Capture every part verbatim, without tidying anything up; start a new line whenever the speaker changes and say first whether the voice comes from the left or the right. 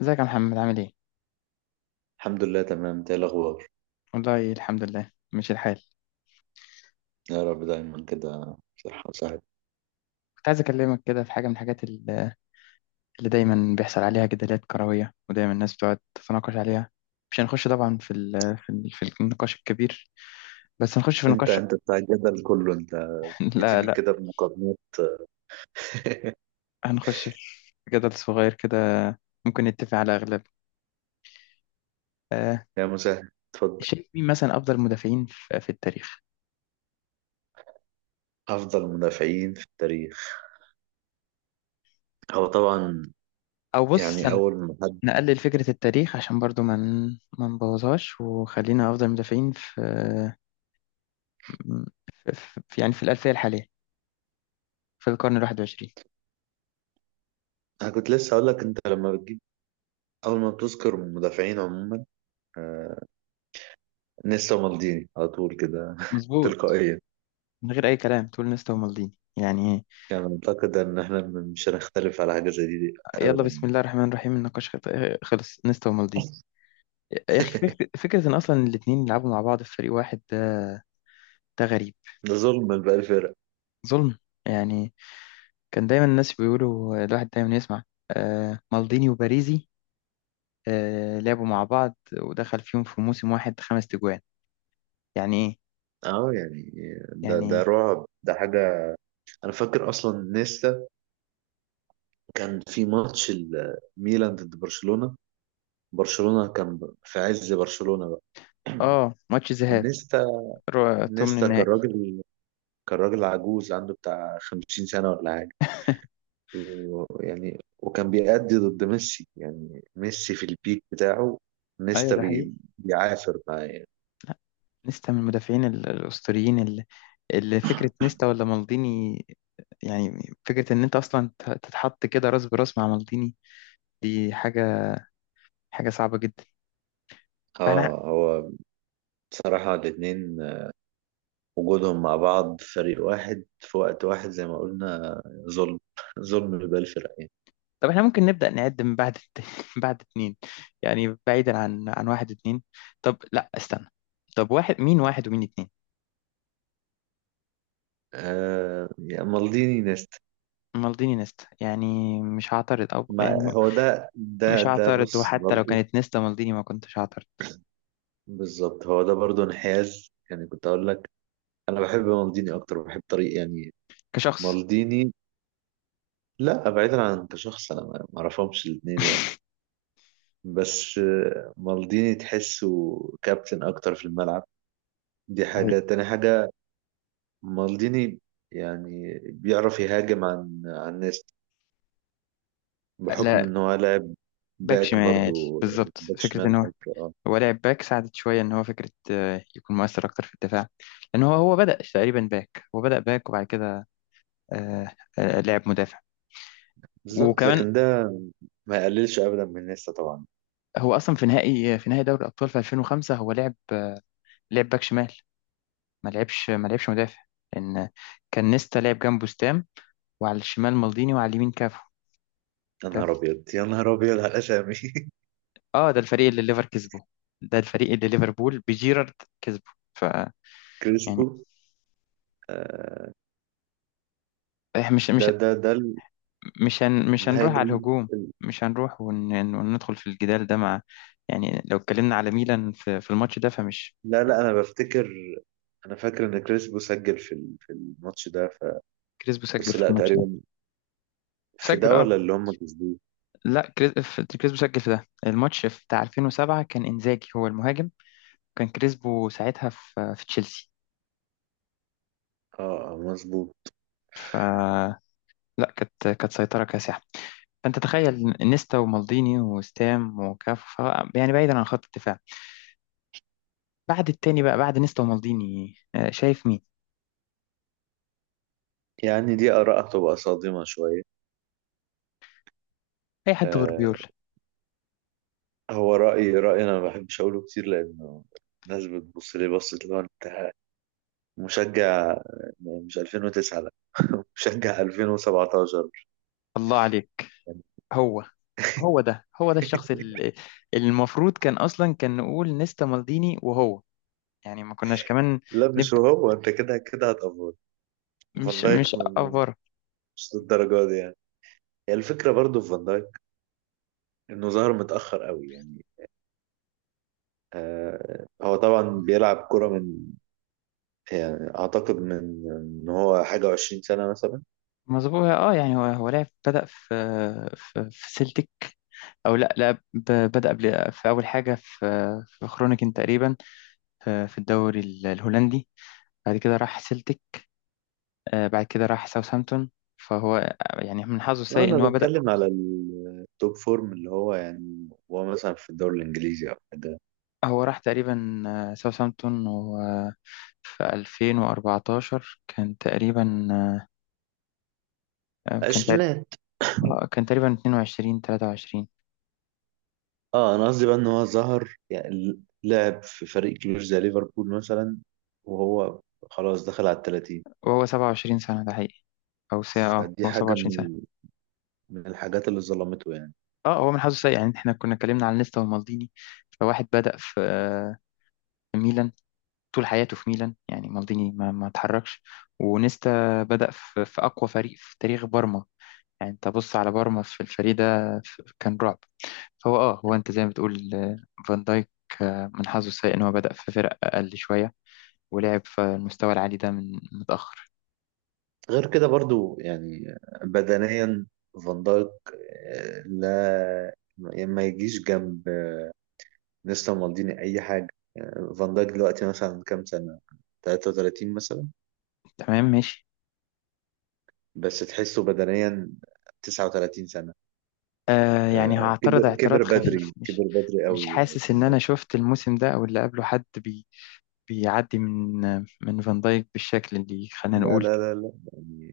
left: ازيك يا محمد، عامل ايه؟
right: الحمد لله تمام. إنت ايه الاخبار؟
left: والله، الحمد لله ماشي الحال.
right: يا رب دايما كده، صحة وسعادة.
left: كنت عايز اكلمك كده في حاجة من الحاجات اللي اللي دايما بيحصل عليها جدالات كروية، ودايما الناس بتقعد تتناقش عليها. مش هنخش طبعا في ال في, ال في النقاش الكبير، بس هنخش في
right: انت
left: نقاش.
right: انت بتاع الجدل كله انت،
left: لا،
right: بتيجي
left: لا،
right: كده بمقارنات.
left: هنخش في جدل صغير كده، ممكن نتفق على اغلب. آه.
right: يا مساعد اتفضل.
left: شايف مين مثلا افضل مدافعين في, في التاريخ؟
right: افضل مدافعين في التاريخ، هو طبعا
left: او بص،
right: يعني
left: أنا
right: اول ما حد
left: نقلل فكرة التاريخ عشان برضو ما من، نبوظهاش، وخلينا افضل مدافعين في، ف- ف- يعني في الألفية الحالية، في القرن الواحد وعشرين.
right: انا كنت لسه اقول لك، انت لما بتجيب اول ما بتذكر مدافعين عموما آه... نيستا مالديني على طول كده
left: مظبوط.
right: تلقائيا.
left: من غير أي كلام تقول نيستا ومالديني، يعني إيه؟
right: يعني اعتقد ان احنا مش هنختلف على حاجه زي دي
left: يلا،
right: ابدا.
left: بسم الله الرحمن الرحيم، النقاش خط- خلص نيستا ومالديني. يا أخي، فك- فكرة إن أصلا الاتنين يلعبوا مع بعض في فريق واحد ده. ده غريب.
right: ده ظلم لباقي الفرق.
left: ظلم، يعني. كان دايما الناس بيقولوا الواحد دايما يسمع آه، مالديني وباريزي، آه، لعبوا مع بعض ودخل فيهم في موسم واحد خمس تجوان، يعني إيه؟
right: اه يعني ده
left: يعني
right: ده
left: إيه؟
right: رعب، ده حاجه. انا فاكر اصلا نيستا كان في ماتش الميلان ضد برشلونة، برشلونة كان في عز برشلونة بقى.
left: آه، ماتش ذهاب.
right: ونيستا،
left: رو- تومن
right: نيستا كان
left: النهائي.
right: راجل، كان راجل عجوز عنده بتاع خمسين سنة ولا حاجة، ويعني وكان بيأدي ضد ميسي، يعني ميسي في البيك بتاعه.
left: أيوة،
right: نيستا
left: ده حقيقي.
right: بي... بيعافر معاه يعني.
left: نيستا من المدافعين ال- الأسطوريين، اللي اللي فكرة نيستا ولا مالديني، يعني فكرة إن أنت أصلا ت- تتحط كده راس براس مع مالديني، دي حاجة، حاجة صعبة جدا. فإحنا،
right: اه هو، بصراحة الاتنين وجودهم مع بعض فريق واحد في وقت واحد زي ما قلنا ظلم، ظلم لباقي الفرق يعني.
left: طب إحنا ممكن نبدأ نعد من بعد الت- بعد اتنين، يعني بعيدا عن عن واحد اتنين. طب لا، استنى، طب واحد مين واحد ومين اتنين؟
right: آه يعني مالديني.
left: مالديني نيستا، يعني مش هعترض، أو
right: ما
left: يعني م-
right: هو ده ده
left: مش
right: ده
left: هعترض،
right: بص
left: وحتى لو
right: برضه،
left: كانت نيستا مالديني ما كنتش هعترض.
right: بالظبط هو ده برضه انحياز. يعني كنت اقول لك انا بحب مالديني اكتر، بحب طريق يعني
left: كشخص.
right: مالديني. لا بعيدا عن كشخص، انا ما ما اعرفهمش الاثنين يعني، بس آه، مالديني تحسه كابتن اكتر في الملعب، دي
left: ده حقيقي.
right: حاجة تاني حاجة. مالديني يعني بيعرف يهاجم عن عن ناس بحكم
left: لا.
right: ان هو لاعب
left: باك
right: باك
left: شمال.
right: برضه،
left: بالظبط،
right: باك
left: فكرة
right: شمال،
left: إن هو،
right: باك اه.
left: هو لعب باك ساعدت شوية إن هو فكرة آه، يكون مؤثر أكتر في الدفاع، لأن هو هو بدأ تقريبا باك، هو بدأ باك وبعد كده آه، آه، لعب مدافع.
right: بالظبط،
left: وكمان،
right: لكن ده ما يقللش ابدا من نيستا طبعا.
left: هو أصلا في نهائي في نهائي دوري الأبطال في ألفين وخمسة هو لعب آه، لعب باك شمال، ما لعبش ما لعبش مدافع. لأن كان نيستا لعب جنبه ستام، وعلى الشمال مالديني وعلى اليمين كافو.
right: يا
left: ده،
right: نهار ابيض، يا نهار ابيض على الاسامي.
left: اه، ده الفريق اللي ليفر كسبه، ده الفريق اللي ليفربول بجيرارد كسبه، ف، يعني،
right: كريسبو،
left: إح- مش
right: ده
left: مش
right: ده ده
left: مش هن... مش
right: النهائي
left: هنروح
right: ده.
left: على الهجوم، مش هنروح ون... وندخل في الجدال ده مع، يعني لو اتكلمنا على ميلان في, في الماتش ده، فمش.
right: لا لا، انا بفتكر، انا فاكر ان كريسبو سجل في ال- في الماتش ده ف...
left: كريسبو سجل
right: بس
left: في
right: لا
left: الماتش ده.
right: تقريبا، في
left: سجل،
right: ده
left: اه.
right: ولا اللي هم كسبوه.
left: لا، كريس... في- كريسبو سجل في ده الماتش في بتاع ألفين وسبعة، كان انزاجي هو المهاجم، كان كريسبو ساعتها في, في تشيلسي.
right: اه آه، مظبوط.
left: ف، لا، كانت كانت سيطرة كاسحة. فانت تخيل نيستا ومالديني وستام وكاف، ف... يعني بعيدا عن خط الدفاع. بعد التاني بقى، بعد نيستا ومالديني، آه، شايف مين؟
right: يعني دي اراء هتبقى صادمه شويه.
left: اي حد غير
right: آه،
left: بيول.
right: هو رايي رايي انا ما بحبش اقوله كتير لانه الناس بتبص لي، بصت اللي هو انت مشجع، يعني مش ألفين وتسعة، لا، مشجع ألفين وسبعة عشر
left: الله عليك.
right: يعني.
left: هو هو ده هو ده الشخص اللي المفروض كان اصلا، كان نقول نيستا مالديني وهو، يعني ما كناش كمان
right: لا مش
left: نبدا،
right: هو، انت كده كده هتقفل. فان
left: مش مش
right: دايك م- م-
left: افور.
right: مش للدرجه دي يعني. هي الفكره برضو في فان دايك انه ظهر متاخر قوي يعني. آه، هو طبعا بيلعب كرة من، يعني اعتقد من، ان هو حاجه وعشرين سنه مثلا.
left: مظبوط. اه، يعني هو هو لعب بدا في في, في سلتك. او لا، لا، ب- بدا قبل في اول حاجه في، في خرونيكن تقريبا، في في الدوري ال- الهولندي، بعد كده راح سلتك، آه، بعد كده راح ساوثهامبتون. فهو يعني من حظه
right: آه
left: السيء
right: انا
left: ان هو بدا.
right: بتكلم على التوب فورم، اللي هو يعني هو مثلا في الدوري الانجليزي او حاجه،
left: هو راح تقريبا آه، ساوثهامبتون في ألفين وأربعتاشر، كان تقريبا، آه، كان تقريبا
right: عشرينات.
left: كان تقريبا اتنين وعشرين تلاتة وعشرين،
right: اه انا قصدي بقى ان هو ظهر، يعني لعب في فريق كبير زي ليفربول مثلا وهو خلاص دخل على التلاتين،
left: وهو سبعة وعشرين سنة، ده حقيقي. أو ساعة، اه،
right: فدي
left: هو
right: حاجه
left: سبعة وعشرين سنة.
right: من من الحاجات اللي ظلمته يعني.
left: اه، هو من حظه سيء. يعني احنا كنا اتكلمنا عن نيستا ومالديني، فواحد بدأ في، آه، في ميلان، طول حياته في ميلان، يعني مالديني ما, ما اتحركش، ونيستا بدأ في, في أقوى فريق في تاريخ بارما، يعني انت بص على بارما في الفريق ده، في- كان رعب. فهو اه هو انت زي ما بتقول آه، فان دايك، آه، من حظه السيء ان هو بدأ في فرق اقل شوية، ولعب في المستوى العالي ده من متأخر.
right: غير كده برضو يعني بدنيا، فان دايك، آه، لا، يعني ما يجيش جنب نيستا مالديني اي حاجه. يعني فان دايك دلوقتي مثلا كام سنه؟ تلاتة وتلاتين مثلا؟
left: تمام، ماشي.
right: بس تحسه بدنيا تسعة وتلاتين سنه.
left: آه، يعني
right: آه،
left: هعترض
right: كبر، كبر
left: اعتراض خفيف.
right: بدري،
left: مش
right: كبر بدري
left: مش
right: قوي
left: حاسس ان
right: فان
left: انا
right: دايك.
left: شفت الموسم ده او اللي قبله حد بي، بيعدي من من فان دايك بالشكل اللي، خلينا
right: لا
left: نقول،
right: لا لا لا يعني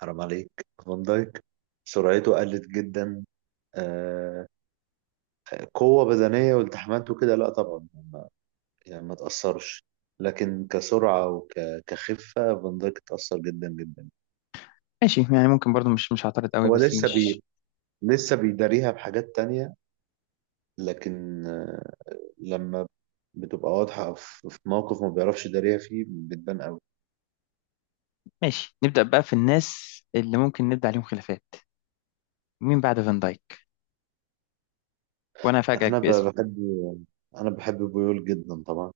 right: حرام عليك، فان دايك سرعته قلت جدا. آه، قوه بدنيه والتحامات وكده لا طبعا، يعني ما تأثرش، لكن كسرعة وكخفة فان دايك اتأثر جدا جدا.
left: ماشي. يعني ممكن برضو مش مش هعترض قوي،
right: هو
left: بس
right: لسه
left: مش.
right: بي لسه بيداريها بحاجات تانية، لكن آه، لما بتبقى واضحة في في موقف ما بيعرفش يداريها فيه بتبان قوي.
left: ماشي، نبدأ بقى في الناس اللي ممكن نبدأ عليهم خلافات. مين بعد فان دايك؟ وانا افاجئك
right: أنا ب-
left: باسم.
right: بحب، أنا بحب بيول جدا طبعا.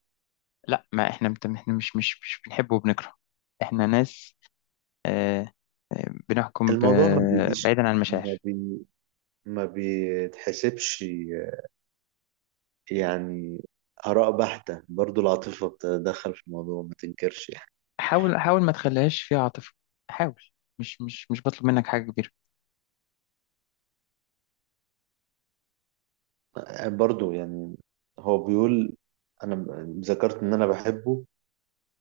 left: لا، ما احنا مت- احنا مش مش مش بنحبه وبنكرهه، احنا ناس، آه، آه، بنحكم ب-
right: الموضوع ما بيجيش،
left: بعيدا عن
right: ما
left: المشاعر.
right: بي ما بيتحسبش يعني، آراء بحتة برضو، العاطفة بتتدخل في الموضوع ما تنكرش يعني.
left: حاول، حاول ما تخليهاش فيها عاطفة، حاول، مش مش مش بطلب منك حاجة كبيرة.
right: برضو يعني هو بيقول، انا م- ذكرت ان انا بحبه،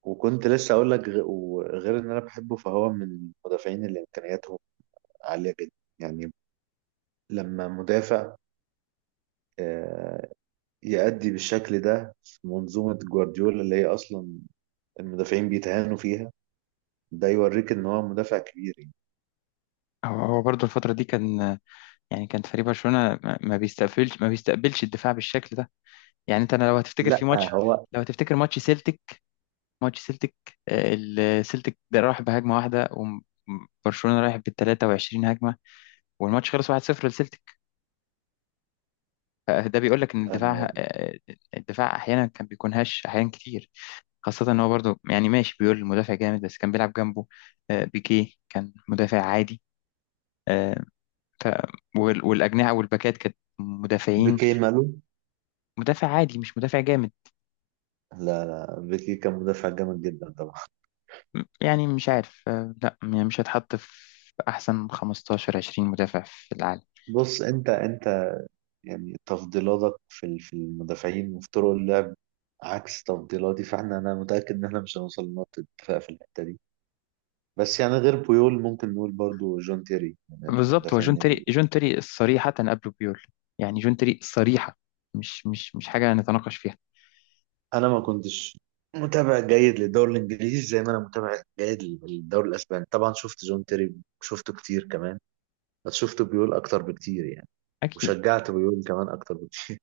right: وكنت لسه اقول لك غ- وغير ان انا بحبه، فهو من المدافعين اللي امكانياتهم عاليه جدا. يعني لما مدافع آه، يأدي بالشكل ده في منظومه جوارديولا اللي هي اصلا المدافعين بيتهانوا فيها، ده يوريك ان هو مدافع كبير يعني.
left: هو هو برضه الفترة دي كان، يعني كان فريق برشلونة ما ما بيستقبلش ما بيستقبلش الدفاع بالشكل ده. يعني انت، أنا لو هتفتكر في
right: لا
left: ماتش،
right: هو
left: لو هتفتكر ماتش سيلتيك، ماتش سيلتيك، آه، السيلتيك ده راح بهجمة واحدة وبرشلونة رايح بال تلاتة وعشرين هجمة، والماتش خلص واحد صفر لسيلتيك. فده بيقول لك ان
right: آه،
left: الدفاع، آه، الدفاع احيانا كان بيكون هش، احيانا كتير. خاصة ان هو، برضو، يعني ماشي، بيقول المدافع جامد، بس كان بيلعب جنبه آه، بيكيه كان مدافع عادي، آه، ف- وال- والأجنحة والباكات كانت مدافعين،
right: بيكي ماله؟
left: مدافع عادي مش مدافع جامد.
right: لا لا، بيكي كان مدافع جامد جدا طبعا.
left: م- يعني مش عارف، آه، لا، يعني مش هتحط في أحسن خمستاشر عشرين مدافع في العالم.
right: بص، انت انت يعني تفضيلاتك في ال- في المدافعين وفي طرق اللعب عكس تفضيلاتي، فاحنا انا متأكد ان احنا مش هنوصل لنقطة اتفاق في الحتة دي. بس يعني غير بويول ممكن نقول برضو جون تيري من
left: بالظبط، هو جون
right: المدافعين
left: تيري.
right: اللي،
left: جون تيري صريحة قبله بيول، يعني جون تيري صريحة، مش مش مش حاجة نتناقش فيها.
right: انا ما كنتش متابع جيد للدوري الانجليزي زي ما انا متابع جيد للدوري الاسباني. طبعا شفت جون تيري، شفته كتير كمان، بس شفت بيول اكتر بكتير يعني،
left: أكيد.
right: وشجعت بيول كمان اكتر بكتير.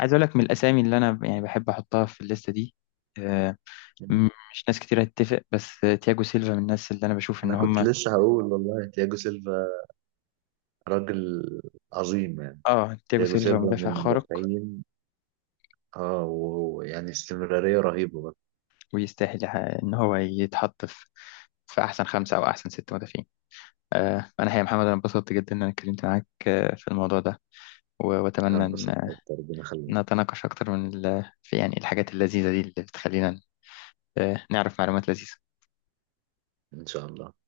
left: عايز أقول لك من الأسامي اللي أنا يعني بحب أحطها في الليستة دي، آه، م- مش ناس كتير هتتفق، بس تياجو سيلفا من الناس اللي انا بشوف ان
right: انا كنت
left: هم،
right: لسه هقول والله تياجو سيلفا راجل عظيم يعني.
left: اه، تياجو
right: تياجو
left: سيلفا
right: سيلفا من
left: مدافع خارق،
right: المدافعين، اه، ويعني استمرارية رهيبة بقى.
left: ويستاهل ح- ان هو يتحط في في احسن خمسة او احسن ست مدافعين. آه، انا يا محمد، انا انبسطت جدا ان انا اتكلمت معاك آه، في الموضوع ده، و- واتمنى
right: هتبسط
left: ان
right: أكتر ربنا يخليك.
left: نتناقش اكتر من ال- في، يعني، الحاجات اللذيذة دي اللي بتخلينا آه، نعرف معلومات لذيذة.
right: إن شاء الله.